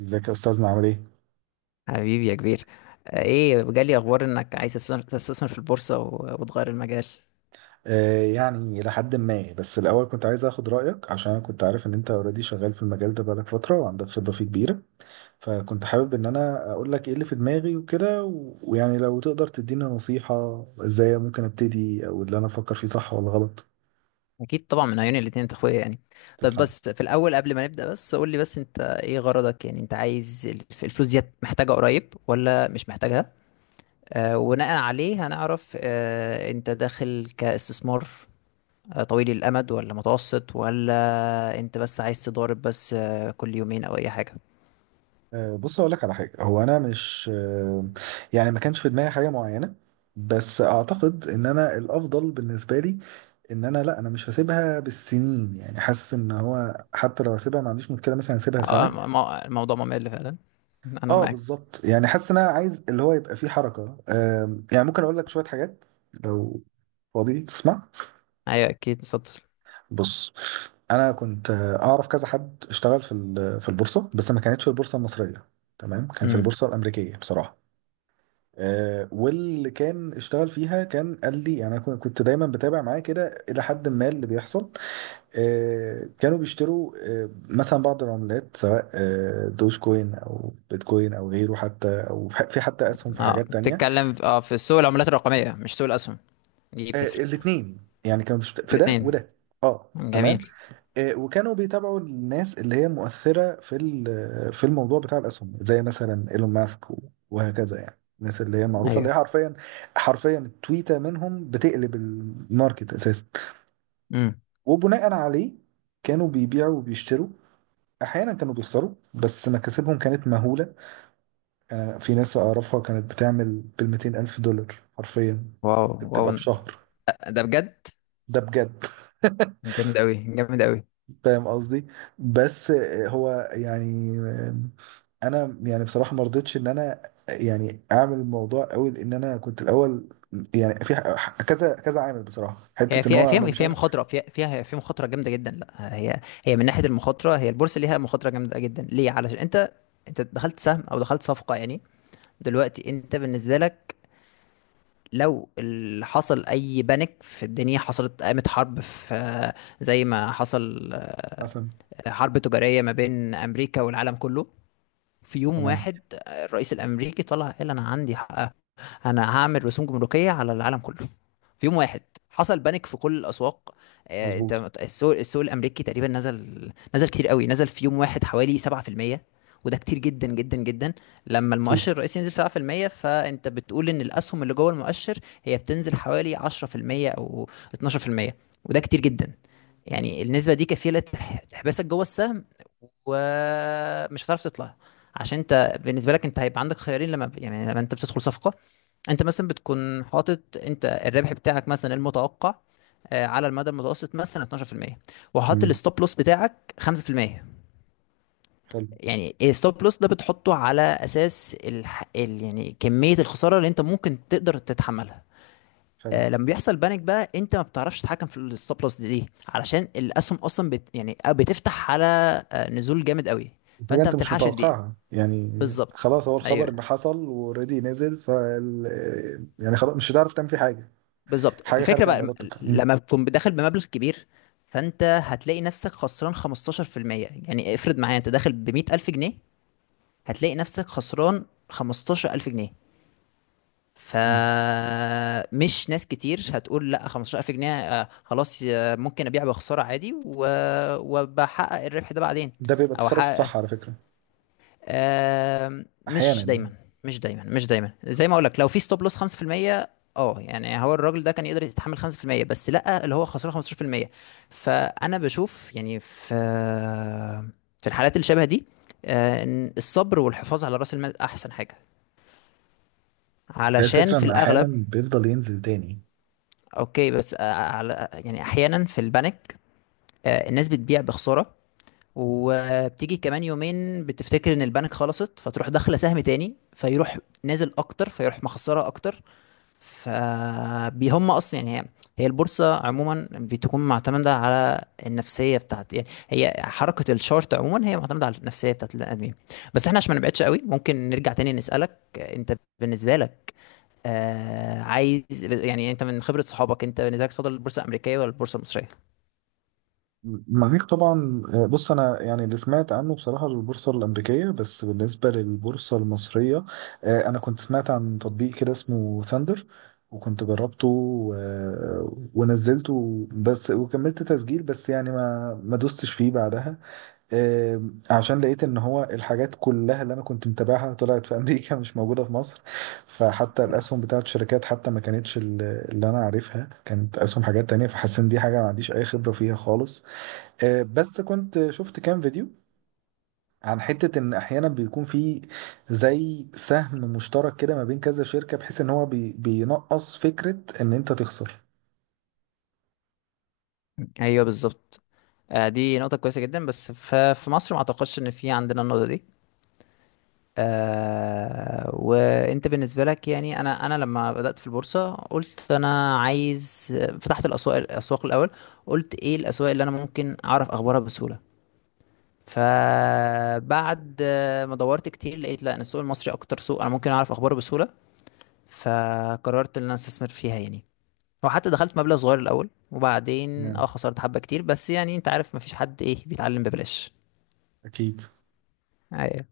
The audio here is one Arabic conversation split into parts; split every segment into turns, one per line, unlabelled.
ازيك يا استاذنا، عامل ايه؟
حبيبي يا كبير. ايه جالي اخبار انك عايز تستثمر تستثمر في البورصة وتغير المجال.
آه، يعني الى حد ما. بس الاول كنت عايز اخد رايك عشان انا كنت عارف ان انت اوريدي شغال في المجال ده بقالك فتره وعندك خبره فيه كبيره. فكنت حابب ان انا اقول لك ايه اللي في دماغي وكده، و- ويعني لو تقدر تدينا نصيحه ازاي ممكن ابتدي، او اللي انا افكر فيه صح ولا غلط؟
اكيد طبعا، من عيون الاتنين، انت اخويا يعني. طب
تسلم.
بس في الاول قبل ما نبدأ، بس قول لي بس، انت ايه غرضك؟ يعني انت عايز، الفلوس دي محتاجة قريب ولا مش محتاجها؟ وبناء عليه هنعرف، انت داخل كاستثمار طويل الامد ولا متوسط، ولا انت بس عايز تضارب بس كل يومين او اي حاجة؟
آه، بص اقول لك على حاجه. هو انا مش يعني ما كانش في دماغي حاجه معينه. بس اعتقد ان انا الافضل بالنسبه لي ان انا، لا انا مش هسيبها بالسنين. يعني حاسس ان هو حتى لو هسيبها ما عنديش مشكله، مثلا هسيبها
آه،
سنه.
م- م- الموضوع ممل فعلا، انا
اه
معاك.
بالظبط. يعني حاسس ان انا عايز اللي هو يبقى فيه حركه. يعني ممكن اقول لك شويه حاجات لو فاضي تسمع؟
ايوه اكيد، اتفضل.
بص، انا كنت اعرف كذا حد اشتغل في البورصه، بس ما كانتش البورصه المصريه. تمام، كانت البورصه الامريكيه بصراحه. واللي كان اشتغل فيها كان قال لي، يعني انا كنت دايما بتابع معاه كده الى حد ما اللي بيحصل. كانوا بيشتروا. مثلا بعض العملات، سواء دوج كوين او بيتكوين او غيره، حتى او في حتى اسهم في
اه
حاجات تانية.
بتتكلم في سوق العملات الرقمية مش سوق الأسهم، دي بتفرق.
الاثنين. يعني كانوا في ده
الاتنين،
وده. اه تمام.
جميل.
وكانوا بيتابعوا الناس اللي هي مؤثرة في الموضوع بتاع الأسهم، زي مثلا إيلون ماسك و- وهكذا. يعني الناس اللي هي معروفة، اللي هي
ايوه.
حرفيا حرفيا التويتة منهم بتقلب الماركت أساسا.
امم.
وبناء عليه، كانوا بيبيعوا وبيشتروا. أحيانا كانوا بيخسروا بس مكاسبهم كانت مهولة. أنا في ناس أعرفها كانت بتعمل بالـ200 ألف دولار حرفيا.
واو.
ممكن
واو،
تبقى في شهر.
ده بجد.
ده بجد.
جامد قوي، جامد قوي.
فاهم قصدي؟ بس هو يعني انا، يعني بصراحه ما رضيتش ان انا يعني اعمل الموضوع قوي، لان انا كنت الاول. يعني في كذا كذا عامل بصراحه،
هي
حته ان
فيها
هو انا
فيها
مش
فيها
عارف.
مخاطرة، فيها فيها فيها مخاطرة جامدة جدا. لا، هي هي من ناحية المخاطرة، هي البورصة ليها مخاطرة جامدة جدا. ليه؟ علشان انت، انت دخلت سهم او دخلت صفقة يعني. دلوقتي انت بالنسبة لك، لو حصل اي بانيك في الدنيا، حصلت، قامت حرب في، زي ما حصل،
مثلا.
حرب تجارية ما بين أمريكا والعالم كله. في يوم
تمام.
واحد الرئيس الأمريكي طلع قال أنا عندي حق. أنا هعمل رسوم جمركية على العالم كله. في يوم واحد حصل بانيك في كل الاسواق.
مظبوط.
انت السوق السوق الامريكي تقريبا نزل نزل كتير قوي، نزل في يوم واحد حوالي 7%، وده كتير جدا جدا جدا. لما
اكيد.
المؤشر الرئيسي ينزل 7%، فانت بتقول ان الاسهم اللي جوه المؤشر هي بتنزل حوالي 10% او 12%، وده كتير جدا. يعني النسبة دي كفيلة تحبسك جوه السهم ومش هتعرف تطلع. عشان انت بالنسبة لك، انت هيبقى عندك خيارين لما، يعني لما انت بتدخل صفقة، انت مثلا بتكون حاطط انت الربح بتاعك مثلا المتوقع، على المدى المتوسط مثلا 12%، وحاطط
تمام.
الستوب لوس بتاعك 5%.
حلو.
يعني الستوب لوس ده بتحطه على اساس يعني كمية الخسارة اللي انت ممكن تقدر تتحملها.
حلو.
لما بيحصل بانيك بقى، انت ما بتعرفش تتحكم في الستوب لوس دي. ليه؟ علشان الاسهم اصلا يعني بتفتح على نزول جامد قوي،
حاجه
فانت ما
انت مش
بتلحقش تبيع.
متوقعها يعني.
بالظبط.
خلاص، هو الخبر
ايوه
ان حصل واوريدي نزل، يعني خلاص مش هتعرف تعمل فيه حاجه.
بالظبط.
حاجه
الفكره
خارجه عن
بقى
ارادتك
لما تكون داخل بمبلغ كبير، فانت هتلاقي نفسك خسران 15%. يعني افرض معايا، انت داخل ب 100000 جنيه، هتلاقي نفسك خسران 15000 جنيه.
م.
فمش ناس كتير هتقول لا 15000 جنيه، خلاص، ممكن ابيع بخساره عادي وبحقق الربح ده بعدين،
ده بيبقى
او
التصرف
احقق.
الصح على فكره. احيانا
مش
يعني.
دايما، مش دايما مش دايما، زي ما اقول لك، لو في ستوب لوس 5%، اه يعني هو الراجل ده كان يقدر يتحمل 5% بس، لا اللي هو خسران 15%. فانا بشوف يعني في، في الحالات اللي شبه دي، ان الصبر والحفاظ على راس المال احسن حاجه،
ده
علشان
الفكره،
في
ان احيانا
الاغلب.
بيفضل ينزل تاني.
اوكي بس، على يعني احيانا في البانيك الناس بتبيع بخساره، وبتيجي كمان يومين بتفتكر ان البنك خلصت، فتروح داخله سهم تاني، فيروح نازل اكتر، فيروح مخسره اكتر. فبيهم اصلا، يعني هي هي البورصه عموما بتكون معتمده على النفسيه بتاعت، يعني هي حركه الشارت عموما هي معتمده على النفسيه بتاعت البني ادمين. بس احنا عشان ما نبعدش قوي، ممكن نرجع تاني نسالك انت، بالنسبه لك، عايز يعني، انت من خبره صحابك، انت بالنسبه لك تفضل البورصه الامريكيه ولا البورصه المصريه؟
معاك طبعا. بص انا يعني اللي سمعت عنه بصراحه البورصه الامريكيه. بس بالنسبه للبورصه المصريه، انا كنت سمعت عن تطبيق كده اسمه ثاندر. وكنت جربته و- ونزلته بس، وكملت تسجيل بس، يعني ما دوستش فيه بعدها. آه، عشان لقيت ان هو الحاجات كلها اللي انا كنت متابعها طلعت في امريكا، مش موجوده في مصر. فحتى الاسهم بتاعت الشركات حتى ما كانتش اللي انا عارفها، كانت اسهم حاجات تانية، فحسيت ان دي حاجه ما عنديش اي خبره فيها خالص. بس كنت شفت كام فيديو عن حتة ان احيانا بيكون في زي سهم مشترك كده ما بين كذا شركة، بحيث ان هو بينقص فكرة ان انت تخسر.
ايوه بالظبط. دي نقطة كويسة جدا، بس في مصر ما اعتقدش ان في عندنا النقطة دي. وانت بالنسبة لك، يعني انا لما بدأت في البورصة قلت انا عايز، فتحت الاسواق. الاسواق الاول، قلت ايه الاسواق اللي انا ممكن اعرف اخبارها بسهولة؟ فبعد ما دورت كتير، لقيت لا، ان السوق المصري اكتر سوق انا ممكن اعرف اخباره بسهولة، فقررت ان انا استثمر فيها يعني. وحتى دخلت مبلغ صغير الاول وبعدين
تمام.
خسرت حبه كتير، بس يعني انت عارف مفيش حد ايه بيتعلم ببلاش.
اكيد.
ايوه.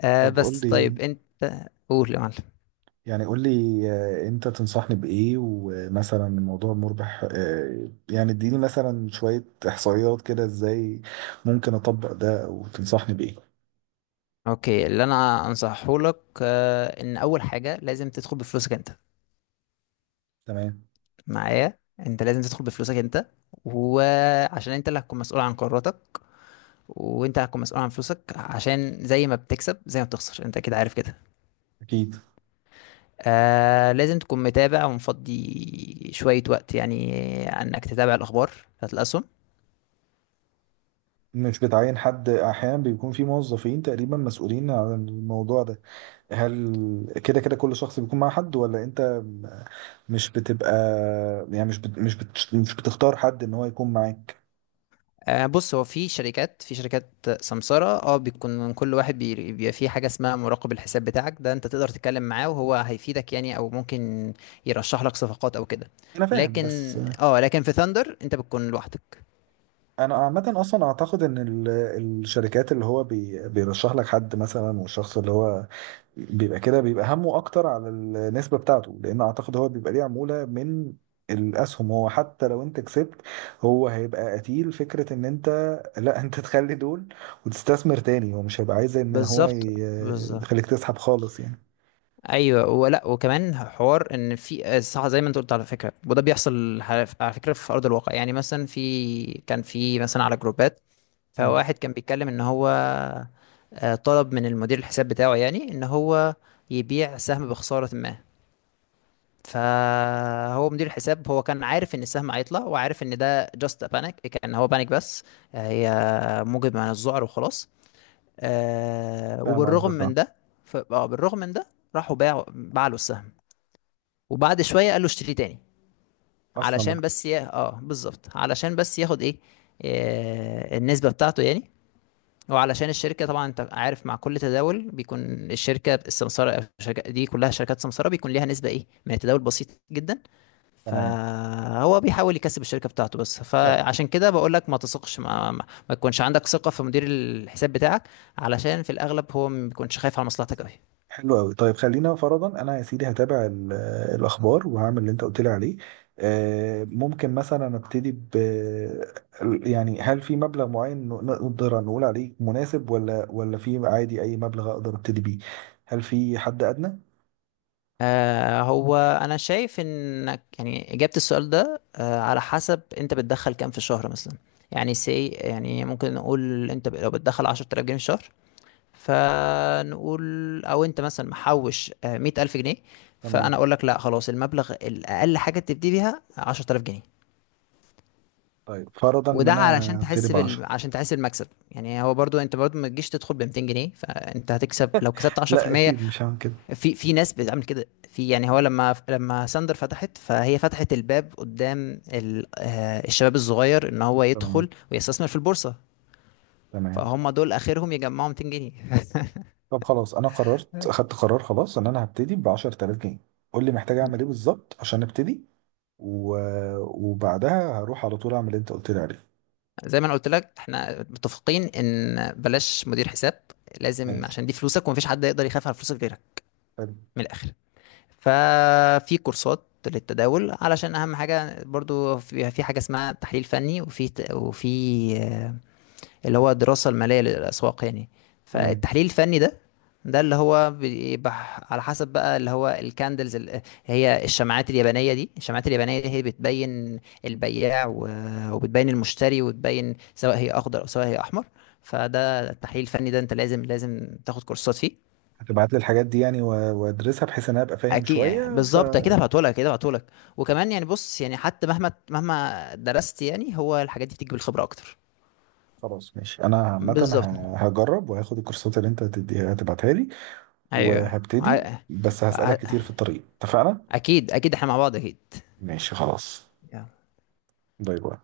طب قول
بس طيب
لي،
انت، قول يا معلم.
يعني قول لي، انت تنصحني بايه؟ ومثلا الموضوع مربح؟ يعني اديني مثلا شوية احصائيات كده، ازاي ممكن اطبق ده وتنصحني بايه؟
اوكي، اللي انا انصحه لك ان اول حاجه لازم تدخل بفلوسك انت.
تمام.
معايا، انت لازم تدخل بفلوسك انت، وعشان انت اللي هتكون مسؤول عن قراراتك، وانت هتكون مسؤول عن فلوسك، عشان زي ما بتكسب زي ما بتخسر، انت كده عارف كده.
اكيد.
لازم تكون متابع ومفضي شوية وقت، يعني انك تتابع الاخبار بتاعت الاسهم.
مش بتعين حد؟ احيانا بيكون في موظفين تقريبا مسؤولين عن الموضوع ده. هل كده كل شخص بيكون مع حد، ولا انت مش بتبقى، يعني مش بتختار حد ان هو يكون معاك؟
بص، هو في شركات، في شركات سمسارة، اه، بيكون كل واحد بيبقى فيه حاجة اسمها مراقب الحساب بتاعك، ده انت تقدر تتكلم معاه وهو هيفيدك يعني، او ممكن يرشح لك صفقات او كده.
انا فاهم
لكن،
بس.
اه لكن في ثاندر انت بتكون لوحدك.
انا عامة اصلا اعتقد ان الشركات اللي هو بيرشح لك حد مثلا، والشخص اللي هو بيبقى كده بيبقى همه اكتر على النسبه بتاعته، لان اعتقد هو بيبقى ليه عموله من الاسهم. هو حتى لو انت كسبت، هو هيبقى قتيل فكره ان انت لا، انت تخلي دول وتستثمر تاني. هو مش هيبقى عايز ان هو
بالظبط. بالظبط.
يخليك تسحب خالص يعني.
ايوه، ولا وكمان حوار، ان في صح زي ما انت قلت على فكره، وده بيحصل على فكره في ارض الواقع، يعني مثلا في، كان في مثلا على جروبات،
مم.
فواحد كان بيتكلم ان هو طلب من المدير الحساب بتاعه يعني ان هو يبيع سهم بخسارة ما. فهو مدير الحساب، هو كان عارف ان السهم هيطلع، وعارف ان ده جاست بانيك، كان هو بانيك بس، هي موجب من الذعر وخلاص.
فاهم
وبالرغم
قصدك. آه.
من ده، بالرغم من ده، راحوا باع له السهم، وبعد شوية قال له اشتري تاني،
اصلا
علشان
بقى.
بس ي... اه بالظبط، علشان بس ياخد ايه، النسبة بتاعته يعني. وعلشان الشركة، طبعا انت عارف، مع كل تداول بيكون، الشركة السمسارة أو الشركة، دي كلها شركات سمسارة، بيكون ليها نسبة ايه من التداول بسيط جدا.
تمام.
فهو بيحاول يكسب الشركة بتاعته بس، فعشان كده بقول لك ما تثقش، ما تكونش عندك ثقة في مدير الحساب بتاعك، علشان في الأغلب هو ما بيكونش خايف على مصلحتك قوي.
حلو قوي. طيب خلينا فرضا انا يا سيدي هتابع الاخبار وهعمل اللي انت قلت لي عليه. ممكن مثلا ابتدي يعني هل في مبلغ معين نقدر نقول عليه مناسب، ولا في عادي اي مبلغ اقدر ابتدي بيه؟ هل في حد ادنى؟
هو أنا شايف إنك، يعني إجابة السؤال ده على حسب أنت بتدخل كام في الشهر مثلا. يعني سي، يعني ممكن نقول أنت لو بتدخل 10000 جنيه في الشهر، فنقول، او انت مثلا محوش 100000 جنيه، فانا
تمام.
اقول لك لا خلاص، المبلغ الاقل حاجه تبتدي بيها 10000 جنيه.
طيب فرضا ان
وده علشان
انا ابتدي
تحس
ب 10.
عشان تحس المكسب يعني. هو برضو انت برضو ما تجيش تدخل ب 200 جنيه، فانت هتكسب لو كسبت
لا
10% في
اكيد، مش هعمل كده.
المية. في في ناس بتعمل كده، في يعني هو لما ساندر فتحت، فهي فتحت الباب قدام ال... آه، الشباب الصغير ان هو
تمام.
يدخل ويستثمر في البورصه،
تمام.
فهم دول اخرهم يجمعوا 200 جنيه.
طب خلاص، انا قررت، اخدت قرار خلاص ان انا هبتدي ب 10000 جنيه. قول لي محتاج اعمل ايه بالظبط عشان ابتدي. و... وبعدها هروح على طول اعمل اللي انت قلت لي عليه.
زي ما انا قلت لك، احنا متفقين ان بلاش مدير حساب، لازم،
ماشي.
عشان دي فلوسك ومفيش حد يقدر يخاف على فلوسك غيرك.
حلو.
من الاخر، ففي كورسات للتداول علشان اهم حاجه، برضو في في حاجه اسمها تحليل فني، وفي وفي اللي هو الدراسة المالية للأسواق يعني.
تمام.
فالتحليل الفني ده، ده اللي هو بيبقى على حسب بقى، اللي هو الكاندلز، اللي هي الشمعات اليابانية. دي الشمعات اليابانية دي هي بتبين البياع وبتبين المشتري، وتبين سواء هي أخضر أو سواء هي أحمر. فده التحليل الفني، ده أنت لازم لازم تاخد كورسات فيه.
هتبعت لي الحاجات دي يعني، و... وادرسها بحيث ان انا ابقى فاهم
أكيد،
شويه.
بالظبط، أكيد هبعتهولك، أكيد هبعتهولك. وكمان، يعني بص، يعني حتى مهما مهما درست، يعني هو الحاجات دي بتيجي بالخبرة أكتر.
فخلاص ماشي. انا عامه
بالظبط.
هجرب وهاخد الكورسات اللي انت هتديها هتبعتها لي.
أيوه
وهبتدي، بس هسألك كتير في الطريق، اتفقنا؟
اكيد، اكيد احنا مع بعض اكيد.
ماشي خلاص.
يا
باي باي.